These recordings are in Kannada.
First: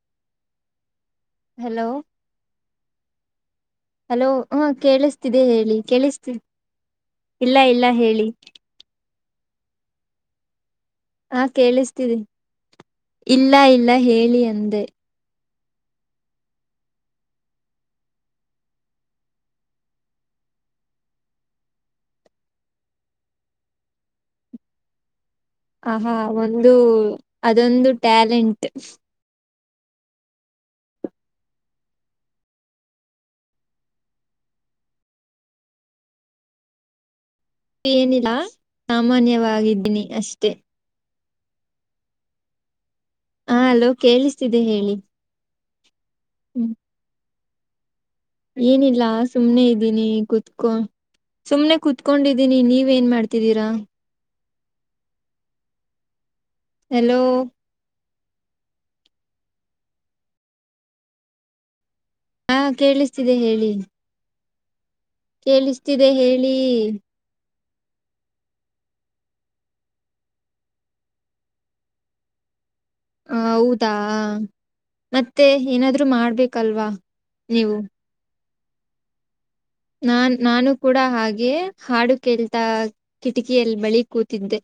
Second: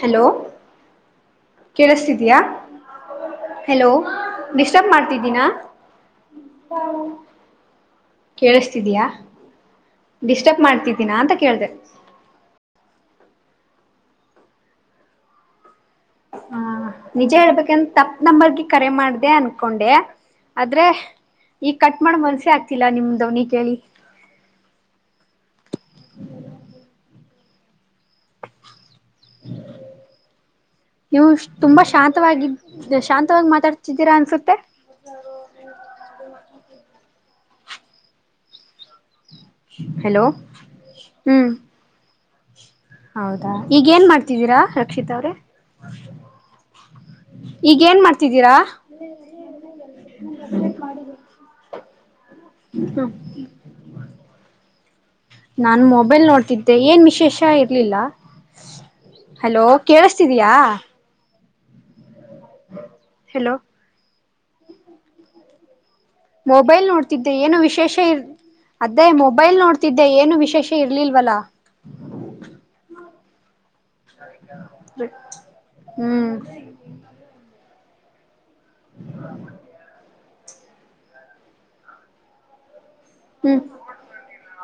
ಹಲೋ ಹಲೋ ಕೇಳ್ತಿದೀಯಾ ಹಲೋ ಹ ಕೇಳಿಸ್ತಿದೆ ಮಾಡ್ತಿದ್ದೀನಾ ಹೇಳಿ ಕೇಳಿಸ್ತ ಇಲ್ಲ ಇಲ್ಲ ಹೇಳಿ ಕೇಳಿಸ್ತಿದಯಾ ಡಿಸ್ಟರ್ಬ್ ಮಾಡ್ತಿದ್ದೀಿನಾ ಅಂತ ಹ ಕೇಳ್ದ ಕೇಳಿಸ್ತಿದೆ ಇಲ್ಲ ಇಲ್ಲ ಹೇಳಿ ಅಂದೆ ಹಾ ನಿಜ ಹೇಳ್ಬೇಕಂದ ತಪ್ ನಂಬರ್ಗ ಕರೆ ಮಾಡ್ದ ಅನ್ಕೊಂಡೆ ಆದ್ರೆ ಈಗ ಕಟ್ ಮಾಡ ಮನ್ಸೆ ಆಗ್ತಿಲ್ಲ ನಿಮ್ದವನಿ ಕೇಳಿ ಆಹಾ ಒಂದು ಅದೊಂದು ಟ್ಯಾಲೆಂಟ್ ಹ ನೀವು್ ತುಂಬಾ ಶಾಂತವಾಗಿದ್ದ ಶಾಂತವಾಗಿ ಮಾತಾಡ್ತಿದ್ದೀರಾ ಅನ್ಸುತ್ತೆ ಏನಿಲ್ಲ ಸಾಮಾನ್ಯವಾಗಿದ್ದೀನಿ ಹಲೋ ಅಷ್ಟೆ ಹ್ಮ್ ಹೌದಾ ಹ ಈಗ ಅಲೋ ಏನ್ ಮಾಡ್ತಿದೀರಾ ಕೇಳಿಸ್ತಿದೆ ಹೇಳಿ ರಕ್ಷಿತ ಅವ್ರೆ ಹ್ಮ್ ಈಗ ಏನ್ ಮಾಡ್ತ ಏನಿಲ್ಲ ಸುಮ್ನೆ ಇದ್ದೀನಿ ಕುೂತ್ಕೊ ಸುಮ್ನೆ ಕಕೊಂಡಿದ್ದೀನಿ ನೀವ ಏನ್ ಮಾಡ್ತಿದ್ದೀರಾ ನಾನ್ು ಮೊಬೈಲ್ ನೋಡ್ತಿದ್ದೆ ಏನ್ ಹಲೋ ವಿಶೇಷ ಇರ್ಲಿಲ್ಲ ಹಲೋ ಕೇಳಿಸತಿದಯಾ ಹಾ ಕೇಳಿಸ್ತಿದೆ ಹಲೋ ಹೇಳಿ ಕೇಳಿಸ ಮೊಬೈಲ್ ನೋಡ್ತಿದ್ದೆ ಏನು ವಿಶೇಷ ಇ ಅದೇ ಮೊಬೈಲ್ ನೋಡ್ತಿದ್ದೆ ಏನು ವಿಶೇಷ ಇರ್ಲಿಲ್ವಲ್ಲ ಹೌದಾ ಮತ್ತೆ ಏನಾದ್ರು ಹ್ಮ್ ಮಾಡ್ಬೇಕಲ್ವಾ ನೀವು ಹ ನಾನ್ ನಾನು ಕೂಡ ಹಾಗೆ ಹಾಡು ಕೇಳ್ತಾ ಹ್ಮ್ ಕಿಟಕಿಯಲ್ಲಿ ಬಳಿ ಕೂತಿದ್ದೆ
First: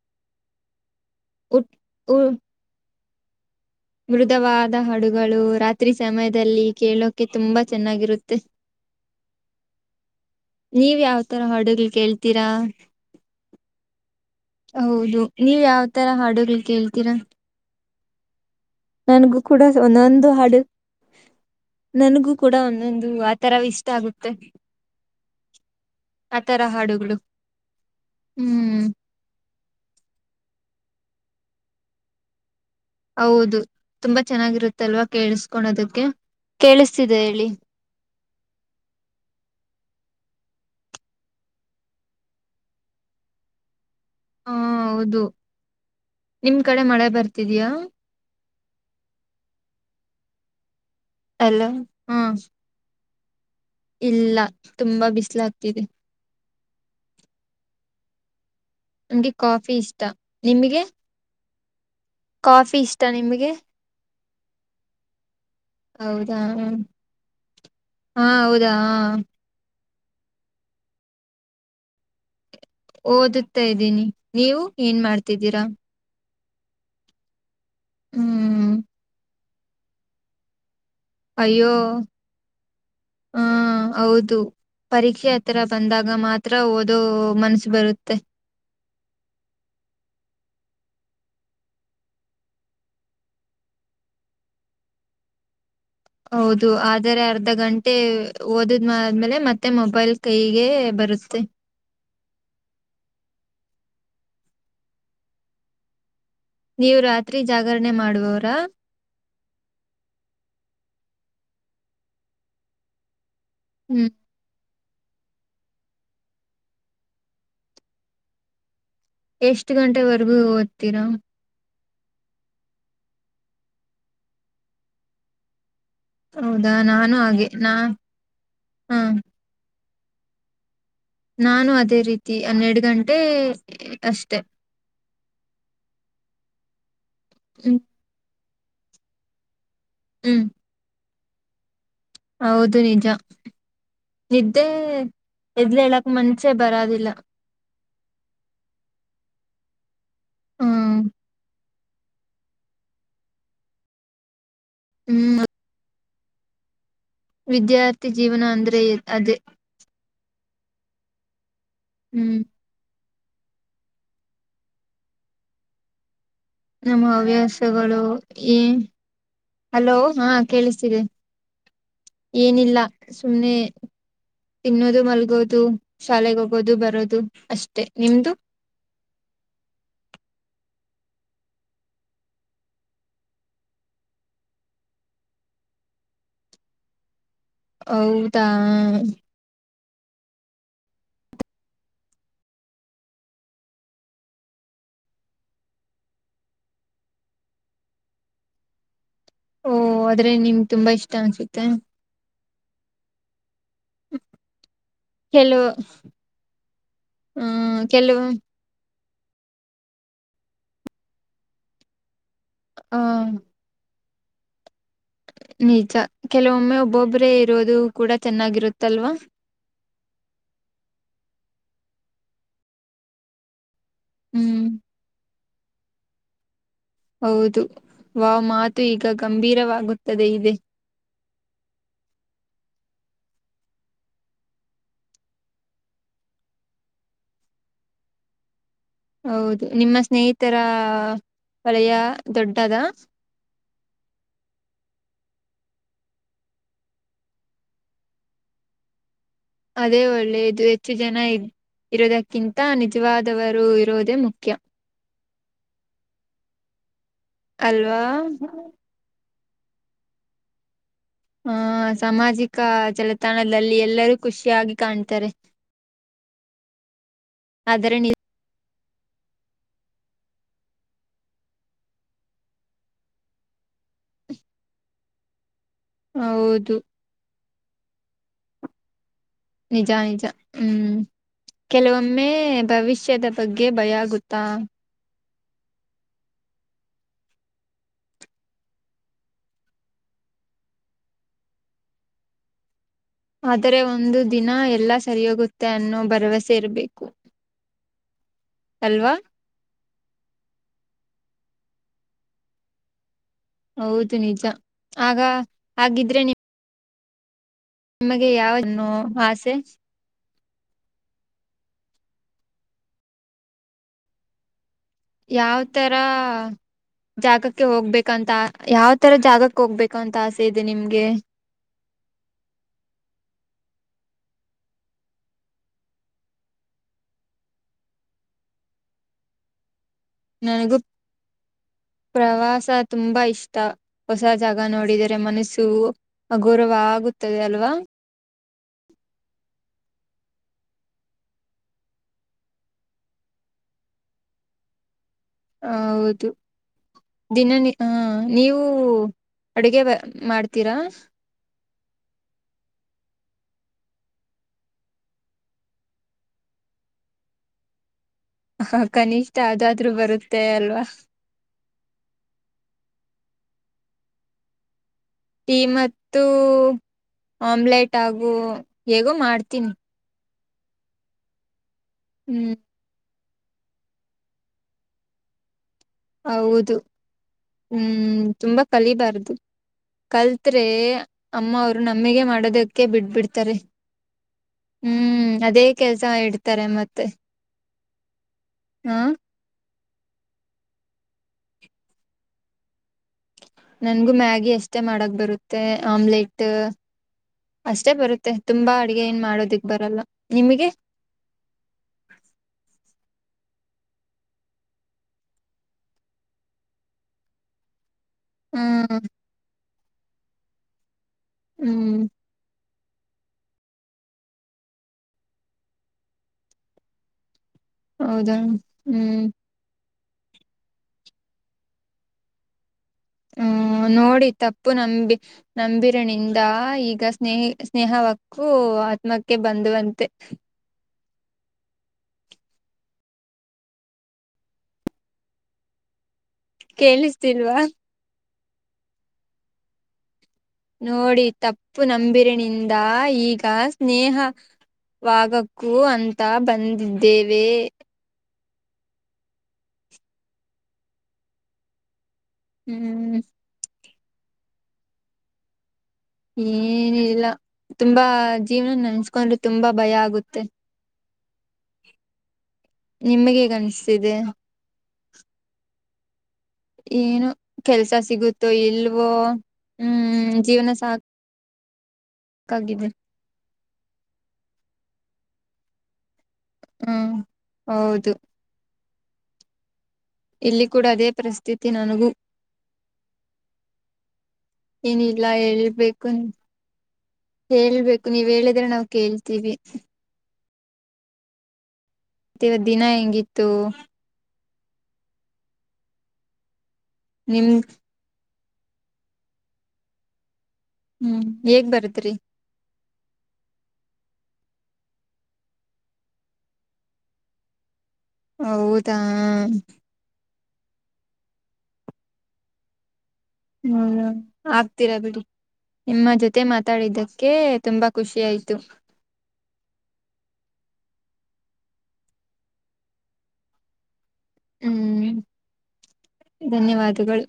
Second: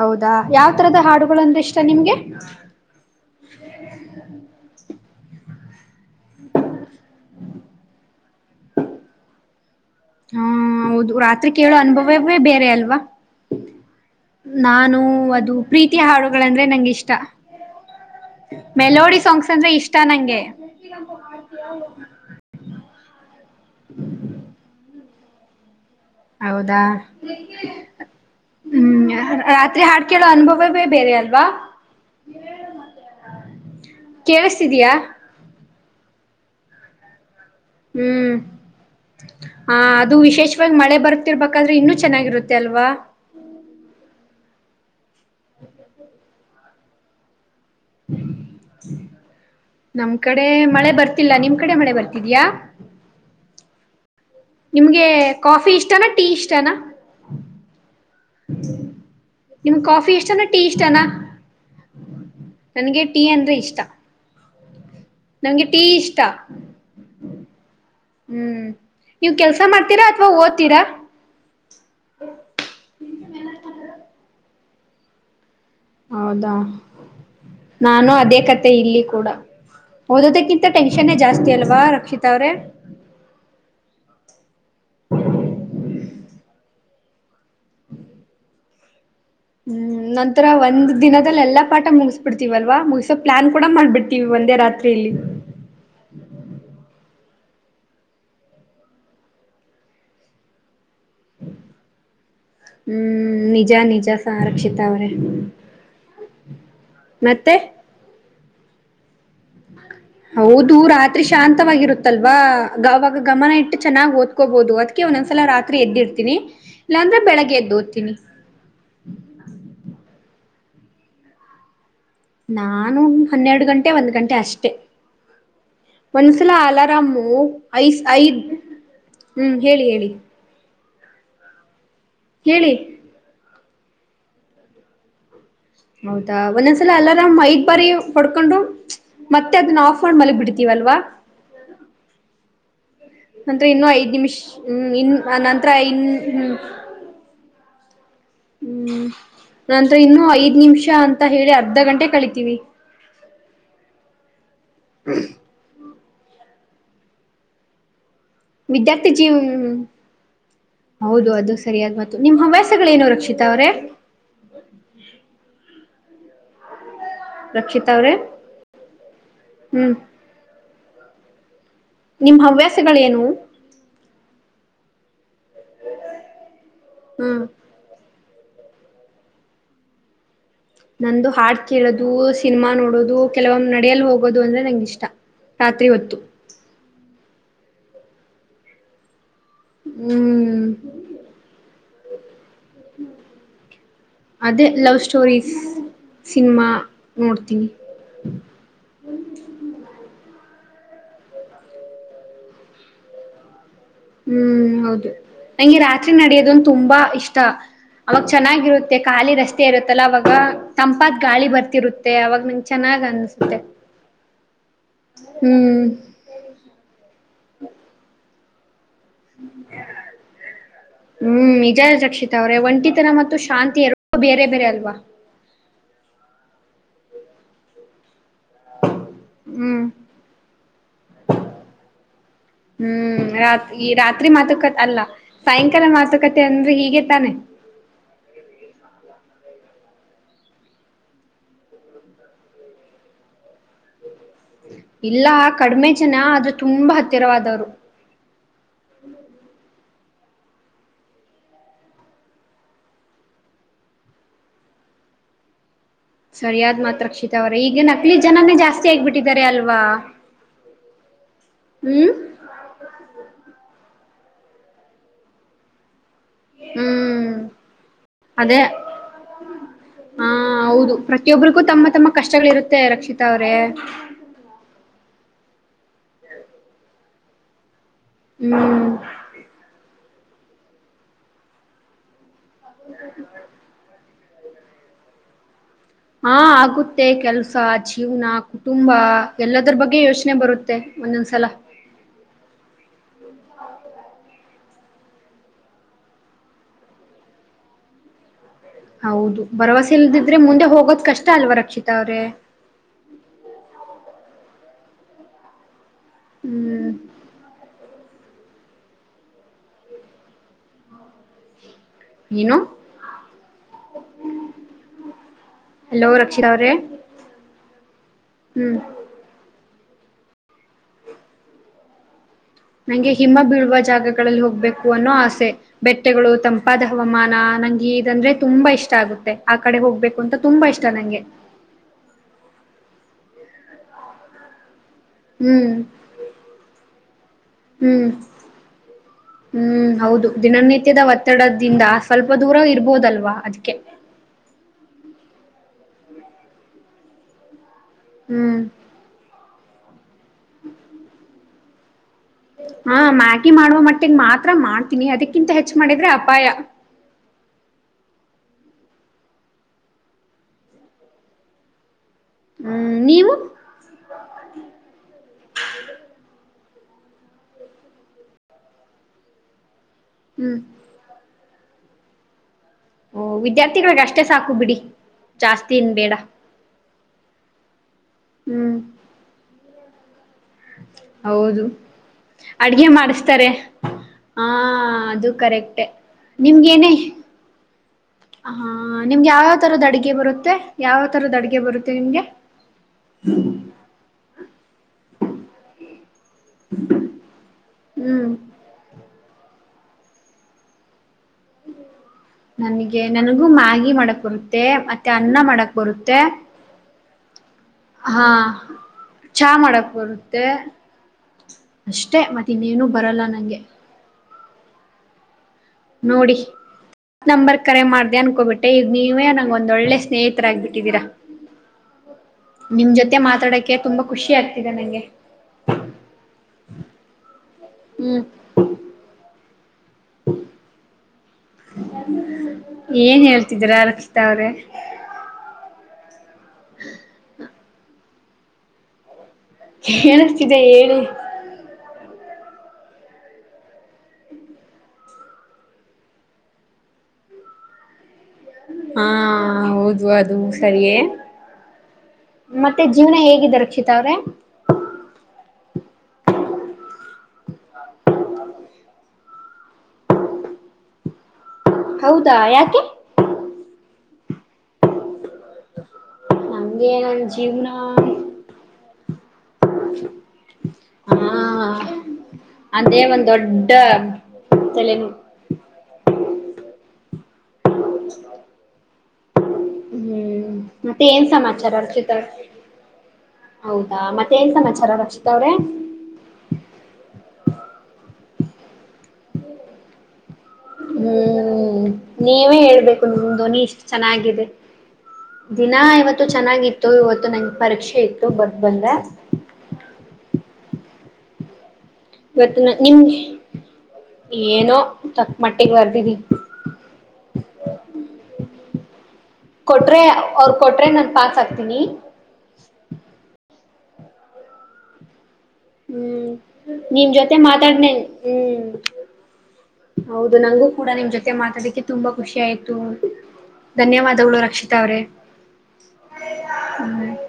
ಹೌದಾ ಯಾವ ತರದ ಹಾಡುಗಳುಂದ್ರೆ ಉಟ್ ಇಷ್ಟ ನಿಮ್ಗೆ ಉ ಮೃದವಾದ ಹಡುಗಳು ರಾತ್ರಿ ಸಮಯದಲ್ಲಿ ಕೇಳೋಕೆ ತುಂಬಾ ಚೆನ್ನಾಗಿರುತ್ತೆ ಹ ಹಾ ನೀವ ಹೌದು ಯಾವತರ ರಾತ್ರಿ ಕೇಳೋ ಹಡುಲ್ ಅನುಭವವೇ ಕೇಳ್ತೀರಾ ಬೇರೆ ಅಲ್ವಾ ನಾನು ಹೌದು ಅದು ನೀವ್ ಪ್ರೀತಿ ಯಾವತರ ಹಾಡುಗಳು ಹಾಡುಗಳಂದ್ರೆ ನಂಗೆ ಇಷ್ಟ ಕೇಳ್ತೀರಾ ಮೆಲೋಡಿ ನನ್ಗೂ ಸಾಂಗ್ಸ್ ಕೂಡ ಅಂದ್ರೆ ಇಷ್ಟ ಒಂದೊಂದು ನಂಗೆ ಹಾಡು ನನಗೂ ಕೂಡ ಒಂದೊಂದು ದು ಆ ತರ ಇಷ್ಟ ಆಗುತ್ತೆ ಆತರ ಹೌದಾ ಹಾಡುಗಳು ಹ್ಮ್ ರಾತ್ರಿ ಹಾಡ್ಕೇಳೋ ಅನುಭವ ಬೇರೆ ಅಲ್ವಾ ಹೌದು ತುಂಬಾ ಕೇಳಿಸ್ತಿದಯಾ ಚೆನ್ನಾಗಿರುತ್ತಲ್ವಾ ಕೇಳಿಸಕೊದಕ್ಕೆ ಕೇಳಿಸ್ತಿದೆ ಹೇಳಿ ಹ್ಮ್ ಹ ಅದು ವಿಶೇಷವಾಗಿ ಮಳೆ ಬರ್ತಿರ್ಬೇಕಾದ್ರೆ ಇನ್ನುೂ ಚೆನ್ನಾಗಿರುತ್ತೆ ಅಲ್ವಾ ಹ ಹಾ ಹೌದು ಹ ನಿಮ್ ಕಡೆ ಮಳೆ ಬರ್ತಿದಯಾ ನಮ್ ಕಡೆ ಮಳೆ ಬರ್ತ ಗರ್ತ್ತಲ್ಲ ನಿಮ್ ಹಲೋ ಕಡೆ ಮಳೆ ಹಾ ಬರ್ತಿದ್ಯಾ ಇಲ್ಲ ನಿಮ್ಗೆ ತುಂಬಾ ಬಿಸಿಲು ಕಾಫಿ ಆಗ್ತಿದೆ ಇಷ್ಟನಾ ಟೀ ಇಷ್ಟನಾ ನಮ್ಗೆ ನಿಮ್ ಇಷ್ಟ ಕಾಫಿ ಇಷ್ಟನಾ ಟೀ ನಿಮಗೆ ಇಷ್ಟನಾ ಕಾಫಿ ನನ್ಗೆ ಇಷ್ಟ ಟೀ ನಿಮಗೆ ಅಂದ್ರೆ ಇಷ್ಟ ನಮ್ಗೆ ಟೀ ಇಷ್ಟ ಹೌದಾ ಹಾ ಹ್ಮ್ ಹೌದಾ ನೀವು ಕೆಲ್ಸ ಮಾಡ್ತ [unintelligible] ಅಥವಾ ಓದತೀರಾ ಹ ಓದುತ್ತಾ ಇದ್ದೀನಿ ನೀವು ಏನ್ ಮಾಡ್ತಿದ್ದೀರಾ ಹೌದಾ ನಾನು ಅದೇ ಕತೆ ಹ್ಮ್ ಇಲ್ಲಿ ಕೂಡ ಓದೋದಕ್ಕಿಂತ ಟೆನ್ಷನ್ನೇ ಜಾಸ್ತಿ ಅಯ್ಯೋ ಅಲ್ವಾ ರಕ್ಷಿತ ಅವ್ರೆ ಹ ಹೌದು ಪರೀಕ್ಷೆ ಹತ್ರರ ಬಂದಾಗ ಆಗ ಮಾತ್ರ ಓದು ಮನಸು ಬರುತ್ತೆ ಹ್ಮ್ ನಂತರ ಒಂದ್ ದಿನದದಲ್ಲಿ ಎಲ್ಲಾ ಪಾಠ ಮುಗಿಸ್ಬಿಡ್ತೀವಲ್ವಾ ಮುಗಸೋ ಪ್ಲಾನ್ ಕೂಡ ಮಾಡ್ಬಿಡ್ತೀವಿ ಸಂಧೆ ರಾತ್ರಿ ಇಲ್ಲಿ ಹೌದು ಆದರೆ ಅರ್ ಅರ್ಧ ಗಂಟೆ ಓದದ್ ಆದ್ಮೇಲೆ ಮತ್ತೆ ಮೊಬೈಲ್ ಕೈಗೆ ಬರುತ್ತೆ ಹ್ಮ್ ನಿಜ ನಿಜ ಸಂರಕ್ಷಿತ ಅವ್ರೆ ನೀವು ರಾತ್ರಿ ಮತ್ತೆ ಜಾಗರಣೆ ಮಾಡುವವರಾ ಹೌದು ರಾತ್ರಿ ಶಾಂತವಾಗಿರುತ್ತಲ್ವಾ ಗಾವಾಗ ಗಮನ ಇಟ್ಟು ಹ್ಮ್ ಚೆನ್ನಾಗಿ ಓದ್ಕೋಬಹುದು ಅ ಒಂದೊಂದ್ಸಲ ರಾತ್ರಿ ಎದ್ದಿರ್ತೀನಿ ಇಲ್ಲಾಂದ್ರೆ ಬೆಳಗ್ಗೆ ಎದ್ದು ಓದ್ತೀನಿ ಎಷ್ಟು ಗಂಟೆವರೆಗೂ ಓದ್ತೀರಾ ನಾನು ಹನ್ನೆರಡು ಗಂಟೆ ಒಂದ್ ಗಂಟೆ ಅಷ್ಟೆ ಒಂದ್ಸಲ ಹೌದಾ ನಾನು ಅಲಾರಾಮು ಹಾಗೆ ನಾ ಐಸ್ ಐದ್ ಹ ಹ್ಮ ಹೇಳಿ ಹೇಳಿ ನಾನು ಅದೇ ರೀತಿ ಹೇಳಿ ಹನ್ನೆರಡು ಗಂಟೆ ಅಷ್ಟೆ ಹೌದಾ ಒಂದೊಂದ್ಸಲ ಅಲರಾಮ್ ಐದ್ ಹ್ಮ್ ಬಾರಿ ಹೊಡ್ಕೊಂಡು ಮತ್ತ ಮತ್ತೆ ಅದನ್ನು ಆಫ್ ಮಾಡಿ ಮಲ್ಗ್ ಹ್ಮ್ ಬಿಟ್ಟಿದ್ದೀವಲ್ವಾ ಹೌದು ನಿಜ ನಂತರ ಇನ್ನೂ ಐದ್ ನಿಮಿಷ ನಿದ್ದೆ ಹ್ಮ್ ಇನ್ ನಂತರ ಎದ್ಲ ಇನ್ ಹೇಳಕ್ ಮನ್ಸೆ ಹ್ಮ್ ಬರೋದಿಲ್ಲ ಹ್ಮ್ ನಂತರ ಇನ್ನುೂ ಐದ್ ನಿಮಿಷ ಹ್ಮ್ ಅಂತ ಹೇಳಿ ಅ ಅರ್ಧ ಗಂಟೆ ಕಳಿತೀವಿ ಹ್ಮ್ ವಿದ್ಯಾರ್ಥಿ ಜೀವನ ಅಂದ್ರೆ ವಿದ್ಯಾರ್ಥಿ ಜೀವ ಅದೇ ಹೌದು ಅದು ಸರಿಯಾದ್ ಮಾ ನಿಮ್ಮ ಹ್ಮ್ ಹವ್ಯಾಸಗಳೇನು ರಕ್ಷಣೆ ಗೀತಾ ಅವರೇ ಅವ್ರೇ ನಮ್ಮ ಹವ್ಯಾಸಗಳು ಅವ್ರೆ ಹ್ಮ್ ಹಲೋ ಹಾ ಕೇಳ್ತೀರಿ ನಿಮ್ ಏನಿಲ್ಲ ಹವ್ಯಾಸಗಳೇನು ಸುಮನೆ ತಿನ್ನೋದು ಮಲ್ಗೋದು ಶಾಲೆಗೆ ಹೋಗೋದು ಬರೋದು ಹ್ಮ್ ಅಷ್ಟೇ ನಿಮ್ದು ನಂದು ಹಾಡು ಕೇಳೋದು ಸಿನಿಮಾ ನೋಡೋದು ಕೆಲವೊಮ್ಮ್ ನಡೆಯಲ್ ಹೋಗೋದು ಅಂದ್ರೆ ನಂಗ ಇಷ್ಟ ರಾತ್ರಿ ಹೊತ್ತು ಹೌದಾ ಹ್ಮ್ ಅದೇ ಲವ್ ಸ್ಟೋರೀಸ್ ಸಿನಿಮಾ ನೋಡ್ತೀನಿ ಓ ಆದ್ರೆ ನಿಮ್ ತುಂಬಾ ಇಷ್ಟ ಅನ್ಸುತ್ತೆ ಹ್ಮ್ ಹೌದು ಕೆಲವು ರಾತ್ರಿ ನಡಿಯೋದಂದು ತುಂಬಾ ಷ್ಟ ಹ್ಮ ಅವಾಗ ಕೆಲವು ಚೆನ್ನಾಗಿರುತ್ತೆ ಮತ್ತೆ ಖಾಲಿ ರಸ್ತೆ ಇರುತ್ತಲ್ಲ ಅವವಾಗ ತಂಪತ್ ಗಾಳಿ ಬರ್ತಿರುತ್ತೆ ಮ ಅವಾಗ ನಿಮ ಹ ಚೆನ್ನಾಗ್ ಅನ್ಸುತ್ತೆ ಹ್ಮ್ ನಿಜ ಕೆಲವೊಮ್ಮೆ ಒಬ್ಬೊಬ್ರೇ ಇರೋದು ಕೂಡ ಚೆನ್ನಾಗಿರುತ್ತಲ್ವಾ ಹ್ಮ್ ನಿಜಾ ರಕ್ಷಿತ ಅವ್ರೆ ಒಂಟಿತನ ಮತ್ತು ಶಾಂತಿ ಬೇರೆ ಬೇರೆ ಹ್ಮ್ ಅಲ್ವಾ ಹೌದು ವಾವ್ ಮಾತು ಈಗ ಹ್ಮ್ ಗಂಭೀರವಾಗುತ್ತದೆ ಇದೆ ಹ್ಮ್ ರಾತ್ ಈ ರಾತ್ರಿ ಮಾತುಕತೆ ಅಲ್ಲ ಸಾಯಂಕಾಲ ಮಾತುಕತೆ ಅಂದ್ರೆ ಹೀಗೆ ತಾನೆ ಎ ಹೌದು ನಿಮ್ಮ ಸ್ನೇಹಿತರ ವಲಯ ದೊಡ್ಡದಾ ಹ್ಮ ಇಲ್ಲ ಕಡಿಮೆ ಜನ ಆದ್ರ ತುಂಬಾ ಹತ್ತಿರವಾದವರು ಅದೇ ಒಳ್ಳೇದು ಹೆಚ್ಚು ಜನ ಇದೆ ಇರೋದಕ್ಕಿಂತ ನಿಜವಾದವರು ಇರೋದೇ ಮುಖ್ಯ ಸರಿಯಾದ್ ಮಾತ್ ರಕ್ಷಿತಾ ಅವರ ಈಗ ಅಲ್ವಾ ನಕ್ಲಿ ಜನಾನೇ ಜಾಸ್ತಿ ಆಗ್ಬಿಟ್ಟಿದ್ದಾರೆ ಅಲ್ವಾ ಹಾ ಹ್ಮ್ ಸಾಮಾಜಿಕ ಚಾಲತಾಣದಲ್ಲಿ ಎಲ್ಲರೂ ಖುಷಿಯಾಗಿ ಕಾಣ್ತಾರೆ ಹ್ಮ್ ಅದರ ನಿ ಹಾ ಹೌದು ಪ್ರತಿಯೊಬ್ರಗೂ ತಮ್ಮ ತಮ್ಮ ಕಷ್ಟಗಳಿರುತ್ತೆ ರಕ್ಷಿತಾ ಅವ್ರೇ ಹ ಹೌದು ಹ್ಮ್ ನಿಜ ನಿಜ ಹ್ಮ್ ಕೆಲವೊಮ್ಮೆ ಭವಿಷ್ಯದ ಬಗ್ಗೆ ಭಯ ಆಗುತ್ತೆ ತ್ತ ಹಾ ಆಗುತ್ತೆ ಕೆಲ್ಸ ಜೀವನ ಕುಟುಂಬ ಎಲ್ಲದ್ರ ಬಗ್ಗೆ ಯೋಚನೆ ಬರುತ್ತೆ ಒಂದುಮ ಸಲ ಆದರೆ ಒಂದು ದಿನ ಎಲ್ಲ ಸರಿಯೋಗುತ್ತೆ ಅನ್ನೋ ಭರವಸೆ ಇರಬೇಕು ಹೌದು ಭರವಸೆ ಇಲ್ದಿದ್ರೆ ಮುಂದೆ ಹೋಗೋದ್ ಕಷ್ಟ ಅಲ್ವಾ ರಕ್ಷಿತ ಅವ್ರೆ ಹೌದು ನಿಜ ಆಗ ಹಾಗಿದ್ರೆ ನೀವು ಹ್ಮ್ ನಿಮಗೆ ಯಾವ ಆಸೆ ನೀನು ಯಾವ ತರ ಜಾಗಕ್ಕೆ ಹೋಗ್ಬೇಕಂತ ಹ್ಮ್ ಯಾವ ತರ ಜಾಗಕ್ಕೆ ಹೋಗ್ಬೇಕ ಸಿಂತ ಆಸೆ ಇದೆ ನಿಮ್ಗೆ ನಂಗೆ ಹಿಮ ಬೀಳುವ ಜಾಗಗಳಲ್ಲಿ ಹೋಗ್ಬೇಕು ಅನ್ನೋ ಆಸೆ ಬೆಟ್ಟಗಳು ತಂಪಾದ ಹವಾಮಾನ ನಂಗೆ ಇದಂದ್ರೆ ತುಂಬಾ ಇಷ್ಟ ಆಗುತ್ತೆ ಆ ಕಡೆ ಹೋಗ್ಬೇಕು ಂತ ತುಂಬಾ ನನಗೂ ಇಷ್ಟ ನಂಗೆ ಪ್ರವಾಸ ತುಂಬಾ ಇಷ್ಟ ಹೊಸ ಜಾಗ ನೋಡಿದರೆ ಮನಸ್ಸು ಹ್ಮ್ ಅಗೌರವ ಆಗುತ್ತದೆ ಅಲ್ವಾ ಹ್ಮ್ ಹ್ಮ್ ಹೌದು ದಿನನಿತ್ಯದ ಒತ್ತಡದಿಂದ ಸ್ವಲ್ಪ ದೂರ ಇರ್ಬೋದಲ್ವಾ ಅದಕ್ಕೆ ಹೌದು ದಿನನ ಹ ನೀವು ಹ್ಮ್ ಅಡುಗೆ ಬ ಮಾಡ್ತೀರಾ ಹಾ ಮ್ಯಾಗಿ ಮಾಡುವ ಮಟ್ಟಿಗೆ ಮಾತ್ರ ಮಾಡ್ತೀನಿ ಅದಕ್ಕಿಂತ ಹೆಚ್ಚ ಮಾಡಿದ್ರೆ ಅಪಾಯ [inaudible] ಹ ಕನಿಷ್ಠ ಅದಾದ್ರರು ಬರುತ್ತೆ ಅಲ್ವಾ ಹ್ಮ್ ನೀವು ಟೀ ಮತ್ತು ಆಮ್ಲೆಟ್ ಹಾಗು ಹೇಗೋ ಮಾಡ್ತೀನಿ ಹ್ಮ್ ಹ್ಮ್ ಓ ವಿದ್ಯಾರ್ಥಿಗಳಿಗೆ ಅಷ್ಟೇ ಸಾಕು ಬಿಡಿ ಜಾಸ್ತಿ ಏನ್ ಬೇಡ ಹೌದು ಹ್ಮ್ ತುಂಬಾ ಹ್ಮ್ ಕಲಿಬಾರ್ದು ಕಲತ್ರೆ ಅಮ್ಮ ಹೌದು ಅವರು ನಮಗ ಮಾಡೋದಕ್ಕೆ ಅಡ್ಗೆ ಬಿಡ್ಬ ಮಾಡಿಸ್ತಾರೆ ಬಿಡ್ತಾರೆ ಹಾ ಅದು ಹ್ಮ್ ಅದೇ ಕರೆಕ್ಟೆ ಕೆಲ್ಸ ಇಡ್ತಾರೆ ನಿಮ್ಗೇನೆ ಮತ್ತೆ ಹಾ ಹ ನಿಮ್ಗೆ ಯಾವಾವ ತರದ ಅಡಿಗೆ ಅಡಿಗೆ ಬರುತ್ತೆ ಯಾವ ತರದ ಅಡ್ಗೆ ಬರುತ್ತೆ ನಿಮ್ಗೆ ನನ್ಗು ಮ್ಯಾಗಿ ಅಷ್ಟೇ ಮಾಡಕ್ ಬರುತ್ತೆ ಆಮ್ಲೆಟ್ ಅಷ್ಟೇ ಹ್ಮ್ ಬರುತ್ತೆ ತುಂಬಾ ಅಡ್ಗೆ ಏನ್ ಮಾಡೋದಿಕ್ ಬರಲ್ಲ ನಿಮಗೆ ನನಗೆ ನನ ನು ಮ್ಯಾಗಿ ಮಾಡಕ್ ಬರುತ್ತೆ ಮತ್ತೆ ಅನ್ನ ಮಾಡಕ್ ಬರುತ್ತೆ ಹಾ ಹ್ಮ್ ಚಾ ಮಾಡಕ್ ಬರುತ್ತೆ ಹ್ಮ್ ಅಷ್ಟೆ ಮತ್ತೆ ಇನ್ನೇನು ಬರಲ್ಲ ನನಗೆ ನೋಡಿ ನಂಬರ್ ಕರೆ ಮಾಡ್ದ ಹೌದಾ ಅನ್ಕೊಬಿಟ್ಟೆ ಈ ಹ್ಮ್ ನೀವೇ ನಂಂಗ ಒಂದ್ ಒಳ್ಳೆ ಸ್ನೇಹಿತರ ಆಗ್ಬಿಟ್ಟಿದ್ದೀರಾ ಮಾತಡಕೆ ಹ್ಮ್ ನೋಡಿ ತಪ್ಪು ನಂಬಿ ನಂಬಿರನಿಂದ ಈಗ ಸ್ನೇಹಿ ಹ್ಮ್ ಸ್ನೇಹಕ್ಕೂ ಆತ್ಕ್ಕೆ ಬಂದಂತ [inaudible] ಏನ್ ಹೇಳ್ತಿದ್ರ ರಕ್ಷಿತಾ ಅವ್ರೆ ಕೇಳಿಸ್ತಿಲ್ವಾ ನ ನೋಡಿ ತಪ್ಪು ನಂಬಿರಿನಿಂದ ಈಗ ಸ್ನೇಹ ವಾಗಕ್ಕೂ ಅಂತ ಬಂದಿದ್ದೇವೆ ಹಾ ಹೌದು ಅದು ಸರಿಯೇ ಮತ್ತೆ ಜೀವನ ಹ್ಮ್ ಹೇಗಿದೆ ರಕ್ಷಿತ ಅವ್ರೆ ಏನಿಲ್ಲ ತುಂಬಾ ಜೀವನ ನೆನ್ಸ್ಕೊಂಡಿ ತುಂಬಾ ಭಯ ಆಗುತ್ತೆ ಹೌದಾ ಯಾಕೆ ನಿಮಗೆ ಹೇಗನಸ್ತಿದೆ ನಮ್ಗೆ ನನ್ ಏನು ಜೀವನ ಕೆಲ್ಸ ಸಿಗುತ್ತೋ ಇಲ್ವೋ ಹ್ಮ್ ಜೀವನ ಸಾಕ್ ಹಾ ಅದೇ ಒಂದ್ ದೊಡ್ಡ ತಲೆನೋವು ಹ್ಮ್ ಹೌದು ಹ್ಮ್ ಇಲ್ಲಿ ಕೂಡ ಮತ್ತೆ ಅದೇ ಏನ್ ಪರಿಸ್ಥಿತಿ ಸಮಾಚಾರ ನನಗೂ ರಕ್ಷಿತಾ ಅವ್ರೆ ಹೌದಾ ಮತ್ತೆ ಏನ್ ಸಮಾಚಾರ ಏನಿಲ್ಲ ರಕ್ಷಿತ ಅವ್ರೆ. ಹೇಳ್ಬೇಕು ಹೇಳ್ಬೇಕು ನೀವ್ ಹೇಳಿದ್ರೆ ನಾವು ಕೇಳ್ತೀವಿ ಹ್ಮ್ ಮತ್ತ ನೀವೇ ಇವತ್ ದಿನ ಹೇಳ್ಬೇಕು ನಿಮ ಹೆಂಗಿತ್ತು ಧ್ವನಿ ಇಷ್ಟು ಚೆನ್ನಾಗಿದೆ ದಿನ ಇವತ್ತು ಚೆನ್ನಾಗಿತ್ತು ಇವತ್ತು ನಿಮ್ ನಂಗೆ ಪರೀಕ್ಷೆ ಇತ್ತು ಬಟ್ಬಂದ ಹ್ಮ್ ಹೇಗ್ ಬರುತ್ತ ಇವತ್ತ ನ ನಿಮ್ಗೆ ಏನೋ ತಕ್ಕ ಮಟ್ಟಿಗೆ ಬರ್ದಿದಿ ಹೌದಾ ಅವರು ಕೊಟ್ರೆ ನಾನ್ ಪಾಸ್ ಆಕ್ತೀನಿ ಹ್ಮ್ ಆಗ್ತೀರಾ ಬಿಡಿ ನಿಮ್ಮ ಹ್ಮ್ ಜೊತೆ ನಿಮ್ ಮಾತಾಡಿದ್ದಕ್ಕೆ ಜೊತೆ ತುಂಬಾ ಮಾತಾಡ್ನೆ ಖುಷಿ ಆಯ್ತು ಹ್ಮ್ ಹೌದು ನಂಗೂ ಕೂಡ ನಿಮ್ ಜೊತೆ ಮಾತಾಡಕ್ಕೆ ತುಂಬಾ ಖುಷಿ ಆಯ್ತು ಧನ್ಯವಾದ ಗಳು ರಕ್ಷಿತ ಅವರೇ ಹ್ಮ್ ಹ್ಮ ಧನ್ಯವಾದಗಳು